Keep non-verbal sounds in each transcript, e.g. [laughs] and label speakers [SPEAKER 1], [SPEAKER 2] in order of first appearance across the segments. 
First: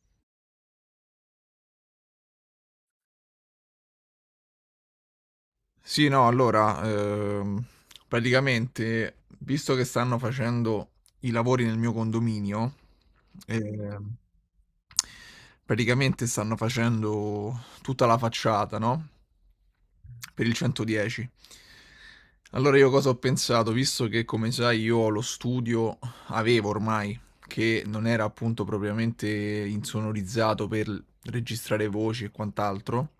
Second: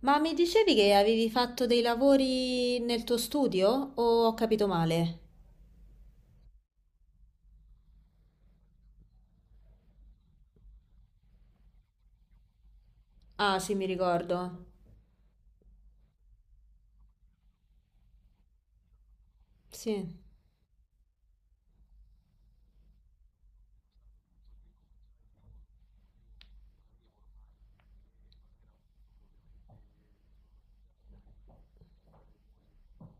[SPEAKER 1] Ma mi dicevi che avevi fatto dei lavori nel tuo studio o ho capito male?
[SPEAKER 2] Sì, no, allora, praticamente, visto che stanno facendo i lavori nel mio condominio,
[SPEAKER 1] Ah, sì, mi
[SPEAKER 2] ehm,
[SPEAKER 1] ricordo.
[SPEAKER 2] praticamente stanno facendo tutta la facciata, no?
[SPEAKER 1] Sì.
[SPEAKER 2] Per il 110. Allora io cosa ho pensato? Visto che, come sai, io ho lo studio, avevo ormai che non era appunto propriamente insonorizzato per registrare voci e quant'altro,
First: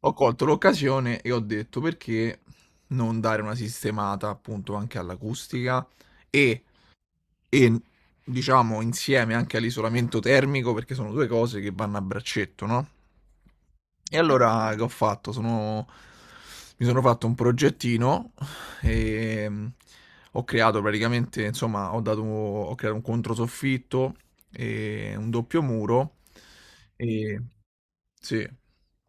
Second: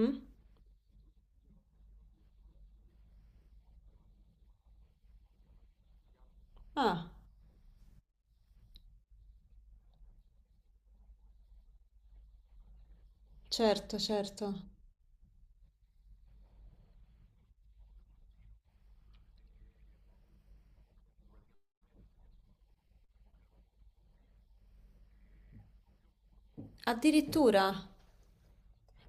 [SPEAKER 2] ho colto l'occasione e ho detto perché non dare una sistemata appunto anche all'acustica e
[SPEAKER 1] Ah,
[SPEAKER 2] e diciamo insieme anche all'isolamento termico perché sono due cose che vanno a braccetto, no?
[SPEAKER 1] certo,
[SPEAKER 2] E
[SPEAKER 1] certo.
[SPEAKER 2] allora che ho fatto? Mi sono fatto un progettino e ho creato praticamente, insomma, ho creato un controsoffitto e un doppio muro e
[SPEAKER 1] Addirittura.
[SPEAKER 2] sì.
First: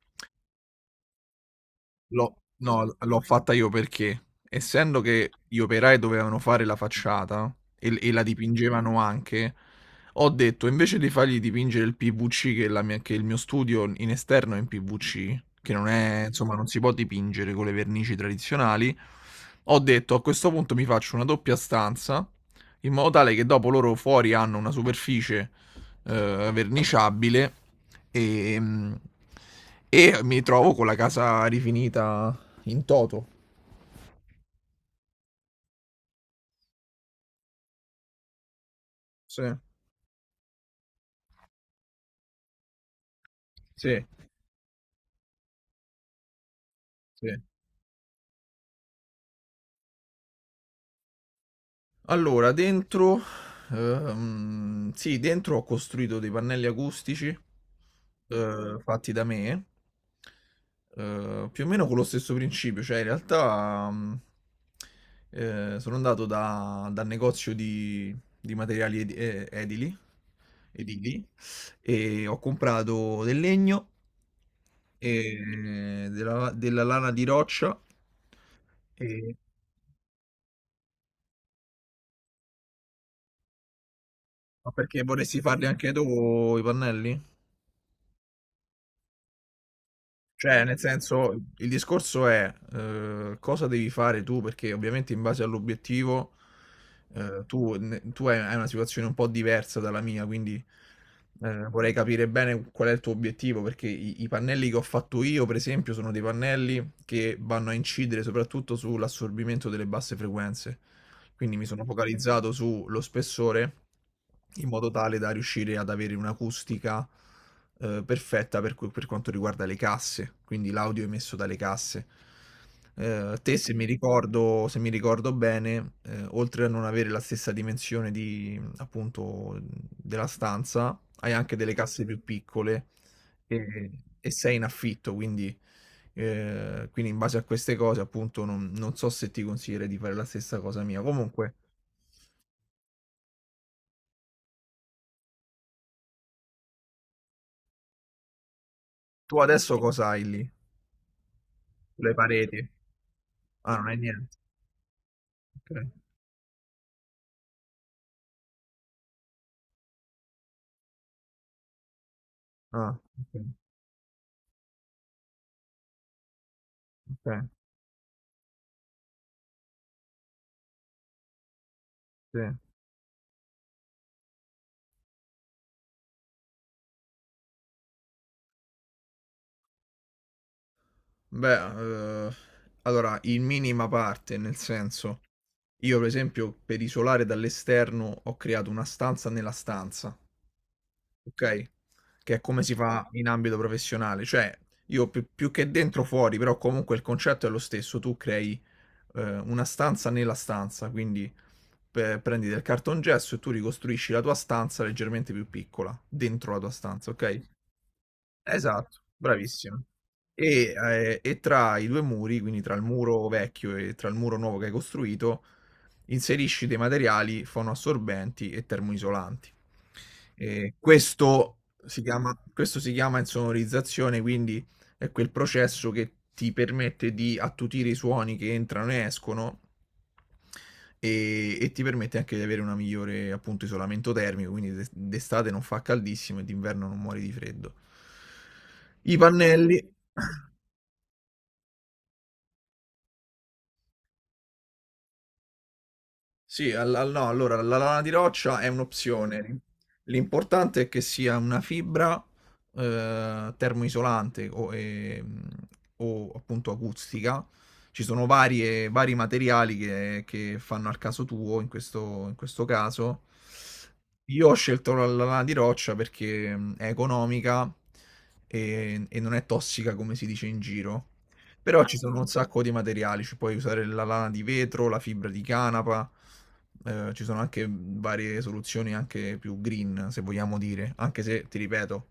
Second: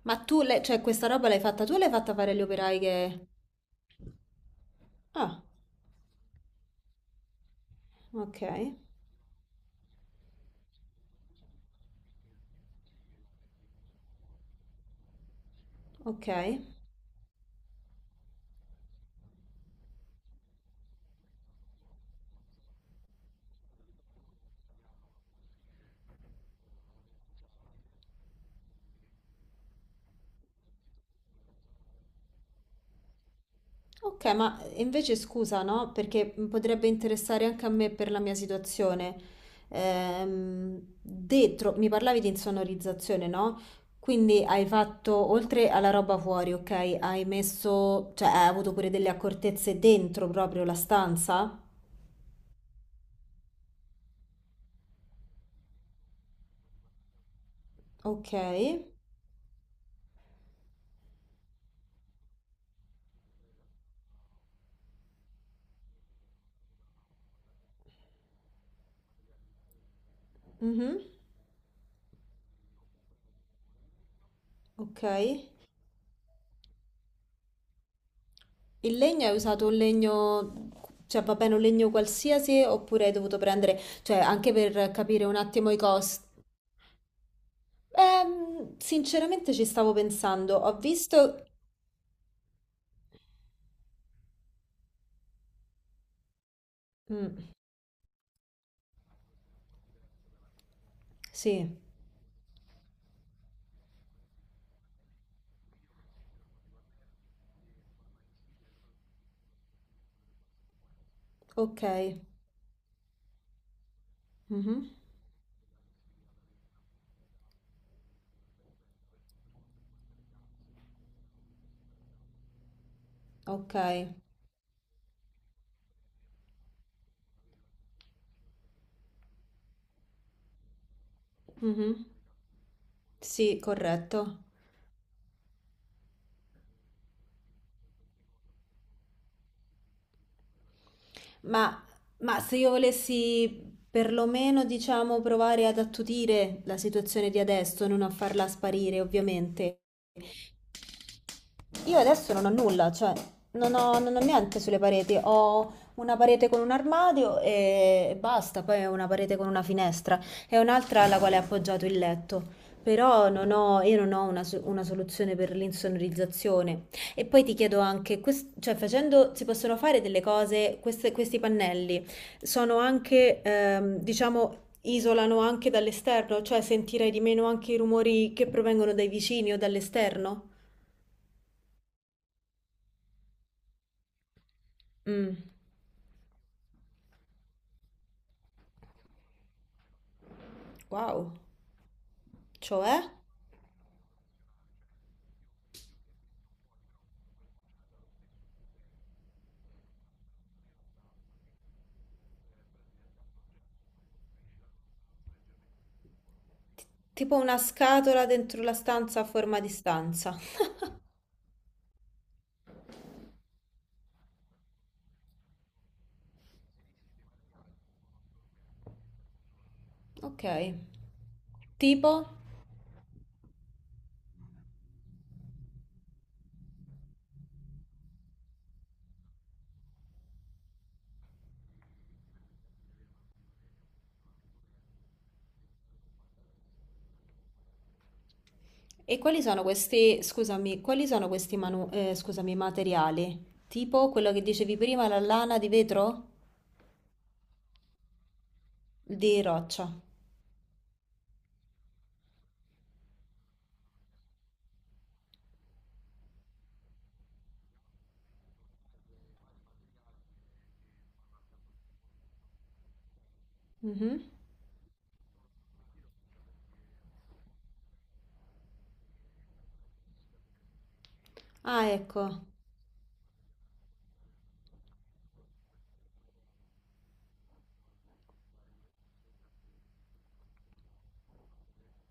[SPEAKER 1] Ma tu, questa roba l'hai fatta tu o l'hai fatta fare
[SPEAKER 2] L'ho
[SPEAKER 1] agli operai
[SPEAKER 2] No, l'ho
[SPEAKER 1] che...
[SPEAKER 2] fatta io perché, essendo che
[SPEAKER 1] Ah,
[SPEAKER 2] gli operai dovevano fare la facciata e la
[SPEAKER 1] ok,
[SPEAKER 2] dipingevano anche, ho detto invece di fargli dipingere il PVC, che, che il mio studio in esterno è in PVC, che non è,
[SPEAKER 1] ok.
[SPEAKER 2] insomma, non si può dipingere con le vernici tradizionali, ho detto a questo punto mi faccio una doppia stanza, in modo tale che dopo loro fuori hanno una superficie verniciabile e, mhmm, e mi trovo con la casa rifinita in toto.
[SPEAKER 1] Ok, ma invece scusa, no? Perché potrebbe interessare anche a me per la mia situazione.
[SPEAKER 2] Sì,
[SPEAKER 1] Dentro, mi parlavi di insonorizzazione, no?
[SPEAKER 2] sì,
[SPEAKER 1] Quindi hai fatto, oltre alla roba fuori, ok? Hai
[SPEAKER 2] sì.
[SPEAKER 1] messo, cioè hai avuto pure delle accortezze dentro proprio la stanza?
[SPEAKER 2] Allora, dentro, sì, dentro ho costruito dei pannelli acustici
[SPEAKER 1] Ok.
[SPEAKER 2] fatti da me, più o meno con lo stesso principio, cioè in realtà sono andato dal negozio di materiali edili,
[SPEAKER 1] Mhm.
[SPEAKER 2] edili e ho comprato del legno
[SPEAKER 1] Ok.
[SPEAKER 2] e della lana di roccia
[SPEAKER 1] Il legno hai
[SPEAKER 2] e
[SPEAKER 1] usato un legno, cioè va bene un legno qualsiasi oppure hai dovuto prendere, cioè anche
[SPEAKER 2] ma
[SPEAKER 1] per
[SPEAKER 2] perché
[SPEAKER 1] capire un
[SPEAKER 2] vorresti farli
[SPEAKER 1] attimo i
[SPEAKER 2] anche
[SPEAKER 1] costi.
[SPEAKER 2] tu i pannelli?
[SPEAKER 1] Sinceramente ci stavo pensando,
[SPEAKER 2] Cioè,
[SPEAKER 1] ho
[SPEAKER 2] nel senso,
[SPEAKER 1] visto...
[SPEAKER 2] il discorso è cosa devi fare tu, perché ovviamente in base all'obiettivo
[SPEAKER 1] Mm,
[SPEAKER 2] tu hai una situazione un po' diversa dalla mia, quindi
[SPEAKER 1] sì,
[SPEAKER 2] vorrei capire bene qual è il tuo obiettivo, perché i pannelli che ho fatto io, per esempio, sono dei pannelli che vanno a incidere soprattutto sull'assorbimento delle basse frequenze. Quindi mi
[SPEAKER 1] ok,
[SPEAKER 2] sono focalizzato sullo spessore in
[SPEAKER 1] mhm,
[SPEAKER 2] modo tale da riuscire ad avere un'acustica perfetta per quanto riguarda le casse, quindi l'audio emesso dalle casse. Te,
[SPEAKER 1] ok,
[SPEAKER 2] se mi ricordo bene, oltre a non avere la stessa dimensione di, appunto, della stanza, hai anche delle casse
[SPEAKER 1] mhm,
[SPEAKER 2] più piccole
[SPEAKER 1] sì,
[SPEAKER 2] e, e
[SPEAKER 1] corretto.
[SPEAKER 2] sei in affitto, quindi in base a queste cose, appunto, non so se ti consiglierei di fare la stessa cosa mia. Comunque,
[SPEAKER 1] Ma, ma se io volessi perlomeno, diciamo, provare ad attutire la situazione di adesso, non a farla sparire,
[SPEAKER 2] tu adesso
[SPEAKER 1] ovviamente,
[SPEAKER 2] cosa hai lì?
[SPEAKER 1] io
[SPEAKER 2] Le
[SPEAKER 1] adesso non ho
[SPEAKER 2] pareti?
[SPEAKER 1] nulla, cioè
[SPEAKER 2] Ah, non hai
[SPEAKER 1] non ho
[SPEAKER 2] niente.
[SPEAKER 1] niente sulle pareti, ho
[SPEAKER 2] Ok.
[SPEAKER 1] una parete con un armadio e basta, poi ho una parete con una finestra e un'altra alla quale è appoggiato il letto.
[SPEAKER 2] Ah,
[SPEAKER 1] Però
[SPEAKER 2] ok.
[SPEAKER 1] non ho, io non ho una, una soluzione per l'insonorizzazione. E
[SPEAKER 2] Okay,
[SPEAKER 1] poi ti chiedo anche, cioè facendo, si possono fare delle cose, questi pannelli
[SPEAKER 2] sì.
[SPEAKER 1] sono anche, diciamo, isolano anche dall'esterno, cioè sentirai di meno anche i rumori che provengono dai vicini o dall'esterno?
[SPEAKER 2] Beh, allora in minima parte, nel senso,
[SPEAKER 1] Mm.
[SPEAKER 2] io per esempio per isolare dall'esterno ho creato una stanza nella stanza,
[SPEAKER 1] Wow,
[SPEAKER 2] okay, che è come si fa,
[SPEAKER 1] cioè?
[SPEAKER 2] okay, in ambito professionale, cioè io più che dentro fuori, però comunque il concetto è lo stesso, tu crei, una stanza nella stanza, quindi pe prendi del cartongesso e tu ricostruisci la tua stanza leggermente più piccola, dentro la tua
[SPEAKER 1] T-
[SPEAKER 2] stanza,
[SPEAKER 1] tipo
[SPEAKER 2] okay?
[SPEAKER 1] una scatola dentro la
[SPEAKER 2] Esatto,
[SPEAKER 1] stanza a forma di
[SPEAKER 2] bravissimo.
[SPEAKER 1] stanza.
[SPEAKER 2] E tra i due muri, quindi tra il muro vecchio e tra il muro nuovo che hai costruito, inserisci dei materiali fonoassorbenti e termoisolanti.
[SPEAKER 1] Ok.
[SPEAKER 2] E questo si
[SPEAKER 1] Tipo?
[SPEAKER 2] chiama, questo si chiama insonorizzazione, quindi è quel processo che ti permette di attutire i suoni che entrano e escono e ti permette anche di avere una migliore appunto isolamento termico, quindi d'estate non fa caldissimo e d'inverno non muori di freddo. I
[SPEAKER 1] E quali sono
[SPEAKER 2] pannelli,
[SPEAKER 1] questi, scusami, quali sono questi scusami, materiali? Tipo quello che dicevi prima, la lana di vetro?
[SPEAKER 2] sì, no, allora la lana di roccia è
[SPEAKER 1] Di
[SPEAKER 2] un'opzione.
[SPEAKER 1] roccia.
[SPEAKER 2] L'importante è che sia una fibra termoisolante o appunto acustica. Ci sono vari materiali che fanno al caso tuo, in questo caso.
[SPEAKER 1] Mhm.
[SPEAKER 2] Io ho scelto la lana di roccia perché è economica e non è tossica come si dice in giro. Però
[SPEAKER 1] Ah,
[SPEAKER 2] ci sono un
[SPEAKER 1] ecco,
[SPEAKER 2] sacco di materiali, ci puoi usare la lana di vetro, la fibra di canapa, ci sono anche varie soluzioni anche più green, se vogliamo dire, anche se, ti ripeto,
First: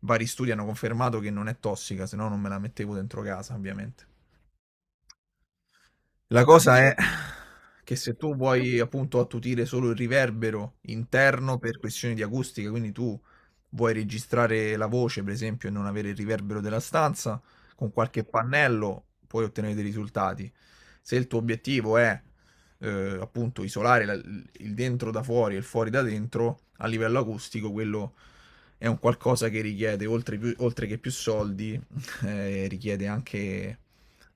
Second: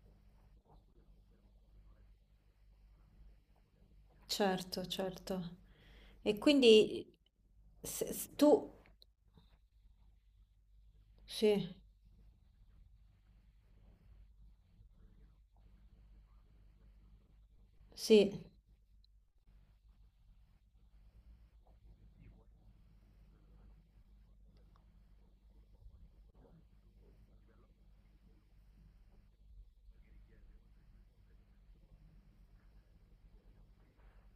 [SPEAKER 2] vari studi hanno confermato che non è tossica, se no non me la mettevo dentro casa, ovviamente.
[SPEAKER 1] certo, certo. E
[SPEAKER 2] La cosa è
[SPEAKER 1] quindi
[SPEAKER 2] [laughs] che se
[SPEAKER 1] se
[SPEAKER 2] tu
[SPEAKER 1] tu...
[SPEAKER 2] vuoi appunto attutire solo il riverbero interno
[SPEAKER 1] Sì,
[SPEAKER 2] per questioni di acustica, quindi tu vuoi registrare la voce, per esempio, e non avere il riverbero della stanza, con qualche
[SPEAKER 1] sì.
[SPEAKER 2] pannello puoi ottenere dei risultati. Se il tuo obiettivo è appunto isolare il dentro da fuori e il fuori da dentro, a livello acustico, quello è un qualcosa che richiede, oltre che più soldi, [laughs] richiede anche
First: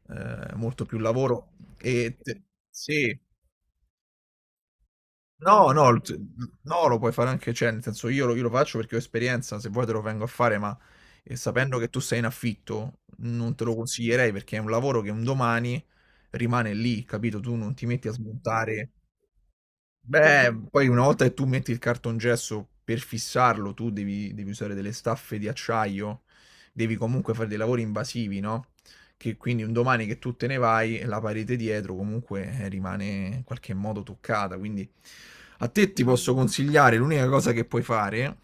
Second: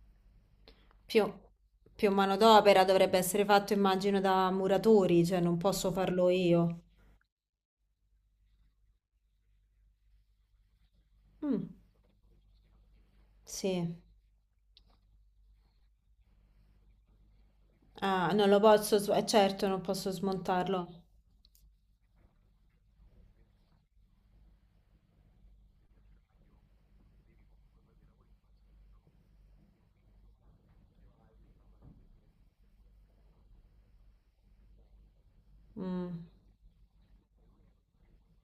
[SPEAKER 2] molto più
[SPEAKER 1] Più,
[SPEAKER 2] lavoro.
[SPEAKER 1] più
[SPEAKER 2] E te-
[SPEAKER 1] manodopera dovrebbe
[SPEAKER 2] sì,
[SPEAKER 1] essere fatto, immagino, da muratori, cioè non
[SPEAKER 2] no, no,
[SPEAKER 1] posso farlo io.
[SPEAKER 2] no, lo puoi fare anche, cioè, nel senso io lo faccio perché ho esperienza, se vuoi te lo vengo a fare, ma
[SPEAKER 1] Mm,
[SPEAKER 2] sapendo che tu sei in affitto, non te lo
[SPEAKER 1] sì.
[SPEAKER 2] consiglierei perché è un lavoro che un domani rimane lì, capito? Tu non ti metti a
[SPEAKER 1] Ah, non lo
[SPEAKER 2] smontare.
[SPEAKER 1] posso, certo, non posso
[SPEAKER 2] Beh, poi
[SPEAKER 1] smontarlo.
[SPEAKER 2] una volta che tu metti il cartongesso per fissarlo, tu devi usare delle staffe di acciaio, devi comunque fare dei lavori invasivi, no? Che quindi un domani che tu te ne vai, la parete dietro comunque rimane in qualche modo toccata. Quindi a te ti
[SPEAKER 1] Mm,
[SPEAKER 2] posso consigliare, l'unica cosa che puoi fare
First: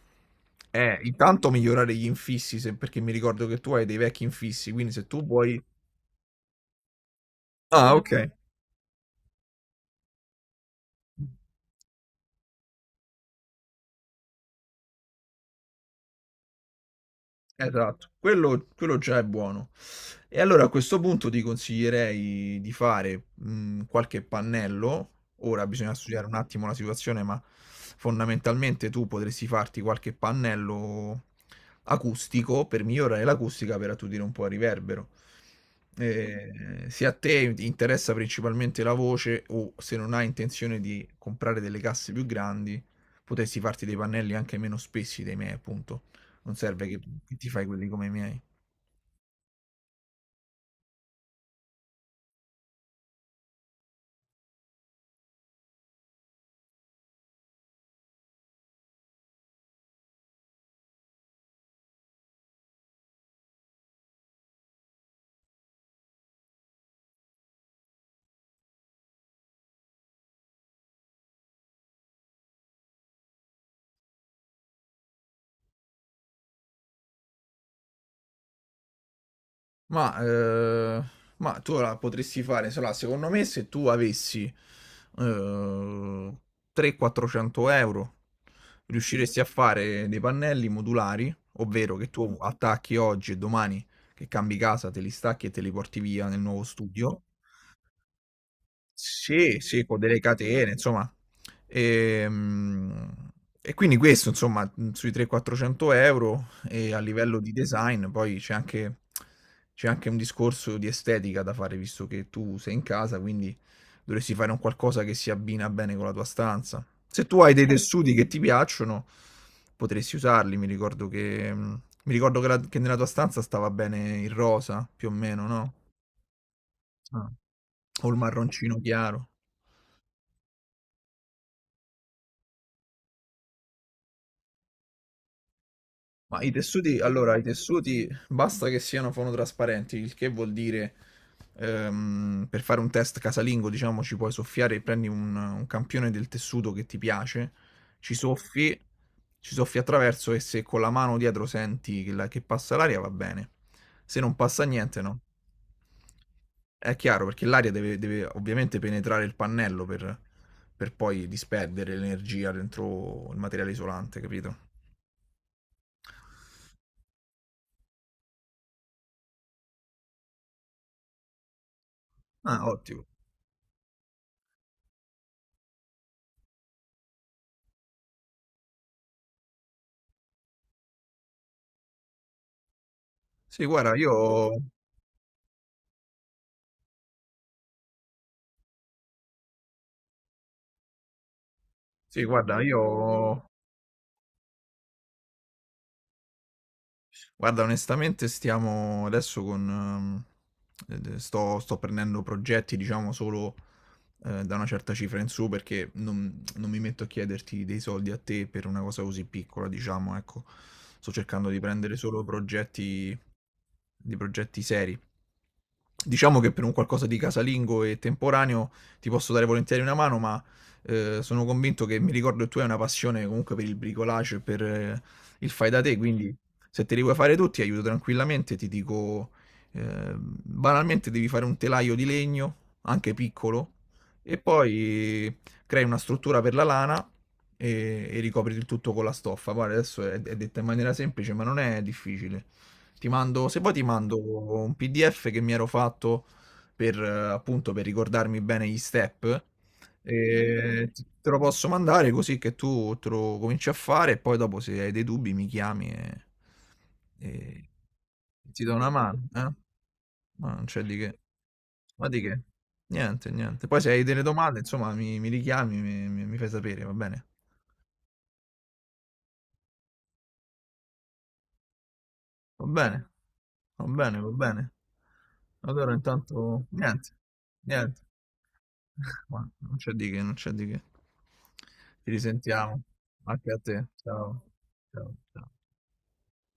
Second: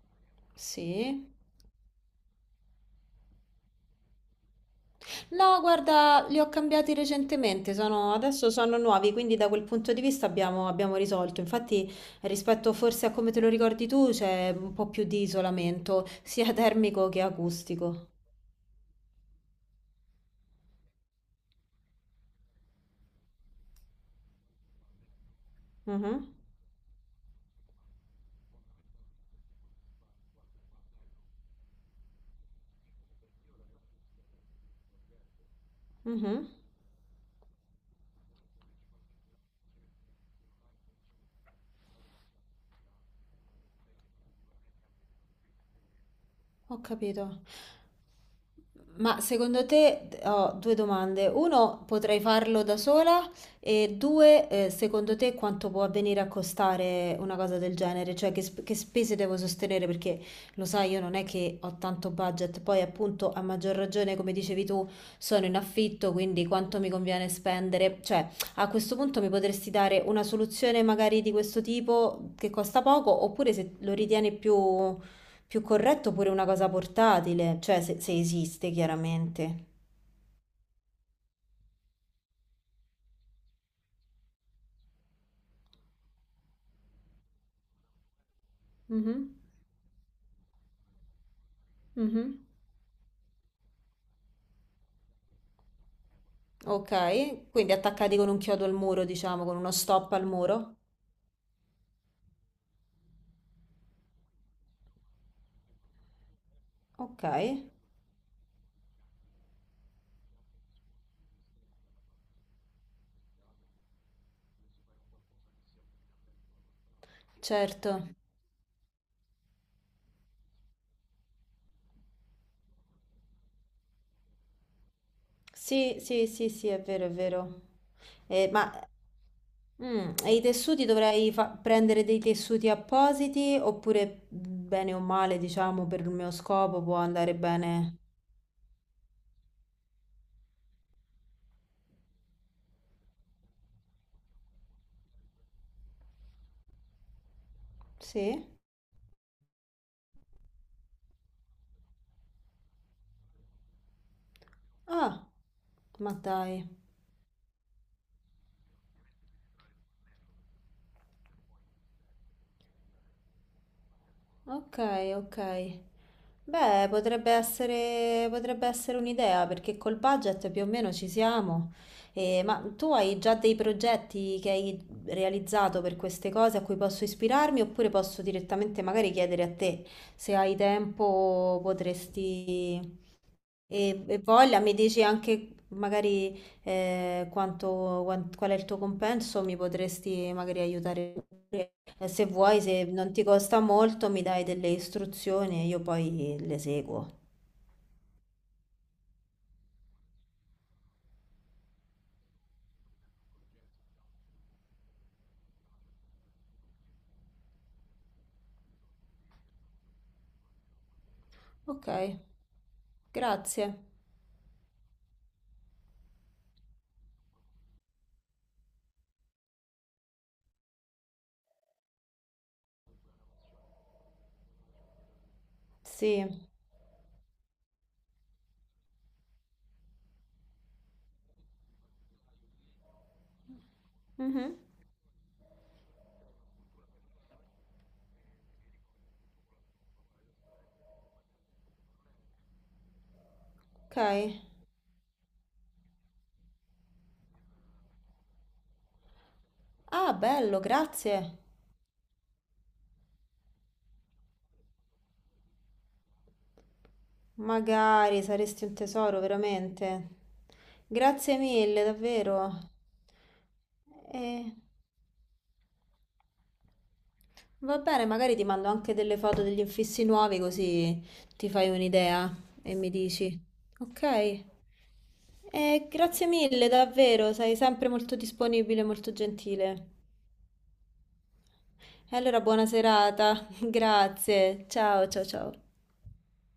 [SPEAKER 2] è
[SPEAKER 1] sì.
[SPEAKER 2] intanto migliorare gli infissi, perché mi ricordo che tu hai dei vecchi infissi, quindi se tu
[SPEAKER 1] No,
[SPEAKER 2] vuoi...
[SPEAKER 1] guarda, li ho cambiati recentemente,
[SPEAKER 2] Ah, ok.
[SPEAKER 1] adesso sono nuovi, quindi da quel punto di vista abbiamo, abbiamo risolto. Infatti, rispetto forse a come te lo ricordi tu, c'è un po' più di isolamento, sia termico che acustico.
[SPEAKER 2] Esatto, quello già è buono. E allora a questo punto ti consiglierei di fare qualche pannello. Ora bisogna studiare
[SPEAKER 1] Mhm,
[SPEAKER 2] un attimo la situazione, ma fondamentalmente tu potresti farti qualche pannello acustico per migliorare l'acustica per attutire un po' il riverbero.
[SPEAKER 1] mhm.
[SPEAKER 2] Eh, se a te ti interessa principalmente la voce o se non hai intenzione di comprare delle casse più grandi, potresti farti dei pannelli anche meno spessi dei miei, appunto non
[SPEAKER 1] Ho
[SPEAKER 2] serve che
[SPEAKER 1] capito.
[SPEAKER 2] ti fai quelli come i miei.
[SPEAKER 1] Ma secondo te ho due domande. Uno, potrei farlo da sola? E due, secondo te quanto può avvenire a costare una cosa del genere? Cioè che, che spese devo sostenere? Perché lo sai, io non è che ho tanto budget. Poi appunto, a maggior ragione, come dicevi tu, sono in affitto, quindi quanto mi conviene spendere? Cioè, a questo punto mi potresti dare una soluzione magari di questo tipo che costa poco, oppure se lo ritieni più corretto pure una cosa portatile, cioè se, se esiste chiaramente.
[SPEAKER 2] Ma, eh, ma tu la potresti fare, insomma, secondo me se tu avessi eh, 300-400 euro,
[SPEAKER 1] Mhm,
[SPEAKER 2] riusciresti a fare dei pannelli modulari, ovvero che tu
[SPEAKER 1] mhm.
[SPEAKER 2] attacchi oggi e domani che cambi casa, te li stacchi e te li porti via nel nuovo studio.
[SPEAKER 1] Ok, quindi attaccati con un chiodo al muro, diciamo, con
[SPEAKER 2] Sì,
[SPEAKER 1] uno
[SPEAKER 2] sì, con
[SPEAKER 1] stop
[SPEAKER 2] delle
[SPEAKER 1] al
[SPEAKER 2] catene,
[SPEAKER 1] muro.
[SPEAKER 2] insomma. Ehm, E, quindi questo, insomma, sui 300-400 euro e a
[SPEAKER 1] Ok,
[SPEAKER 2] livello di design, poi c'è anche un discorso di estetica da fare, visto che tu sei in casa, quindi dovresti fare un qualcosa che si abbina bene con la tua stanza. Se tu hai dei
[SPEAKER 1] certo.
[SPEAKER 2] tessuti che ti piacciono, potresti usarli. Mi ricordo che, che nella tua stanza stava bene il rosa, più o meno, no?
[SPEAKER 1] Sì, sì, sì, sì, è vero, è
[SPEAKER 2] Ah.
[SPEAKER 1] vero.
[SPEAKER 2] O il marroncino
[SPEAKER 1] Ma
[SPEAKER 2] chiaro.
[SPEAKER 1] mm, e i tessuti dovrei prendere dei tessuti appositi oppure bene o male, diciamo, per il mio
[SPEAKER 2] Ma i
[SPEAKER 1] scopo può
[SPEAKER 2] tessuti,
[SPEAKER 1] andare
[SPEAKER 2] allora, i
[SPEAKER 1] bene?
[SPEAKER 2] tessuti basta che siano fonotrasparenti, il che vuol dire per fare un test casalingo, diciamo, ci puoi soffiare, e prendi un campione del tessuto che ti piace, ci
[SPEAKER 1] Sì?
[SPEAKER 2] soffi, ci soffi attraverso e se con la mano dietro senti che, che passa l'aria va bene, se non passa niente
[SPEAKER 1] Ah,
[SPEAKER 2] no.
[SPEAKER 1] ma dai.
[SPEAKER 2] È chiaro perché l'aria deve, deve ovviamente penetrare il pannello per poi disperdere l'energia dentro il materiale isolante, capito?
[SPEAKER 1] Ok, ok. Beh, potrebbe essere un'idea perché col budget più o meno ci siamo. Ma
[SPEAKER 2] Ah,
[SPEAKER 1] tu
[SPEAKER 2] ottimo.
[SPEAKER 1] hai già dei progetti che hai realizzato per queste cose a cui posso ispirarmi oppure posso direttamente magari chiedere a te se hai tempo, potresti
[SPEAKER 2] Sì, guarda,
[SPEAKER 1] e
[SPEAKER 2] io,
[SPEAKER 1] voglia, mi dici anche magari quanto, qual è il tuo compenso, mi potresti magari aiutare pure. E
[SPEAKER 2] sì,
[SPEAKER 1] se
[SPEAKER 2] guarda,
[SPEAKER 1] vuoi, se non ti
[SPEAKER 2] io
[SPEAKER 1] costa molto, mi dai delle istruzioni e io poi le seguo.
[SPEAKER 2] guarda, onestamente sto prendendo progetti, diciamo, solo da una certa cifra in su perché non mi metto a chiederti dei soldi a te per una cosa così piccola, diciamo, ecco. Sto cercando di
[SPEAKER 1] Ok,
[SPEAKER 2] prendere
[SPEAKER 1] grazie.
[SPEAKER 2] di progetti seri. Diciamo che per un qualcosa di casalingo e temporaneo ti posso dare volentieri una mano, ma sono convinto che mi ricordo che tu hai una passione comunque per il bricolage e per, il fai da te, quindi
[SPEAKER 1] Sì.
[SPEAKER 2] se te li vuoi fare tutti, aiuto tranquillamente, ti dico, banalmente devi fare un telaio di legno, anche piccolo, e
[SPEAKER 1] Mhm.
[SPEAKER 2] poi crei una struttura per la lana e ricopri il tutto con la stoffa. Guarda, adesso è detta in maniera semplice, ma non è difficile. Se vuoi ti
[SPEAKER 1] Ok.
[SPEAKER 2] mando un PDF che mi ero fatto per, appunto, per ricordarmi bene gli step
[SPEAKER 1] Ah, bello,
[SPEAKER 2] e te
[SPEAKER 1] grazie.
[SPEAKER 2] lo posso mandare così che tu te lo cominci a fare e poi dopo se hai dei dubbi mi chiami e
[SPEAKER 1] Magari
[SPEAKER 2] ti
[SPEAKER 1] saresti un
[SPEAKER 2] do una
[SPEAKER 1] tesoro,
[SPEAKER 2] mano, eh?
[SPEAKER 1] veramente.
[SPEAKER 2] Ma non c'è di che.
[SPEAKER 1] Grazie mille,
[SPEAKER 2] Ma di che?
[SPEAKER 1] davvero.
[SPEAKER 2] Niente, niente. Poi se hai delle
[SPEAKER 1] E...
[SPEAKER 2] domande, insomma, mi richiami, mi fai sapere, va bene?
[SPEAKER 1] Va bene, magari ti mando anche delle foto degli infissi nuovi così ti fai un'idea
[SPEAKER 2] Va
[SPEAKER 1] e mi
[SPEAKER 2] bene,
[SPEAKER 1] dici.
[SPEAKER 2] va bene, va
[SPEAKER 1] Ok?
[SPEAKER 2] bene. Allora
[SPEAKER 1] Grazie
[SPEAKER 2] intanto
[SPEAKER 1] mille,
[SPEAKER 2] niente,
[SPEAKER 1] davvero, sei sempre
[SPEAKER 2] niente.
[SPEAKER 1] molto disponibile, e molto
[SPEAKER 2] [laughs] Ma non
[SPEAKER 1] gentile.
[SPEAKER 2] c'è di che, non c'è di che. Ci
[SPEAKER 1] E allora buona
[SPEAKER 2] risentiamo.
[SPEAKER 1] serata,
[SPEAKER 2] Anche a
[SPEAKER 1] [laughs]
[SPEAKER 2] te. Ciao.
[SPEAKER 1] grazie, ciao
[SPEAKER 2] Ciao,
[SPEAKER 1] ciao ciao.
[SPEAKER 2] ciao.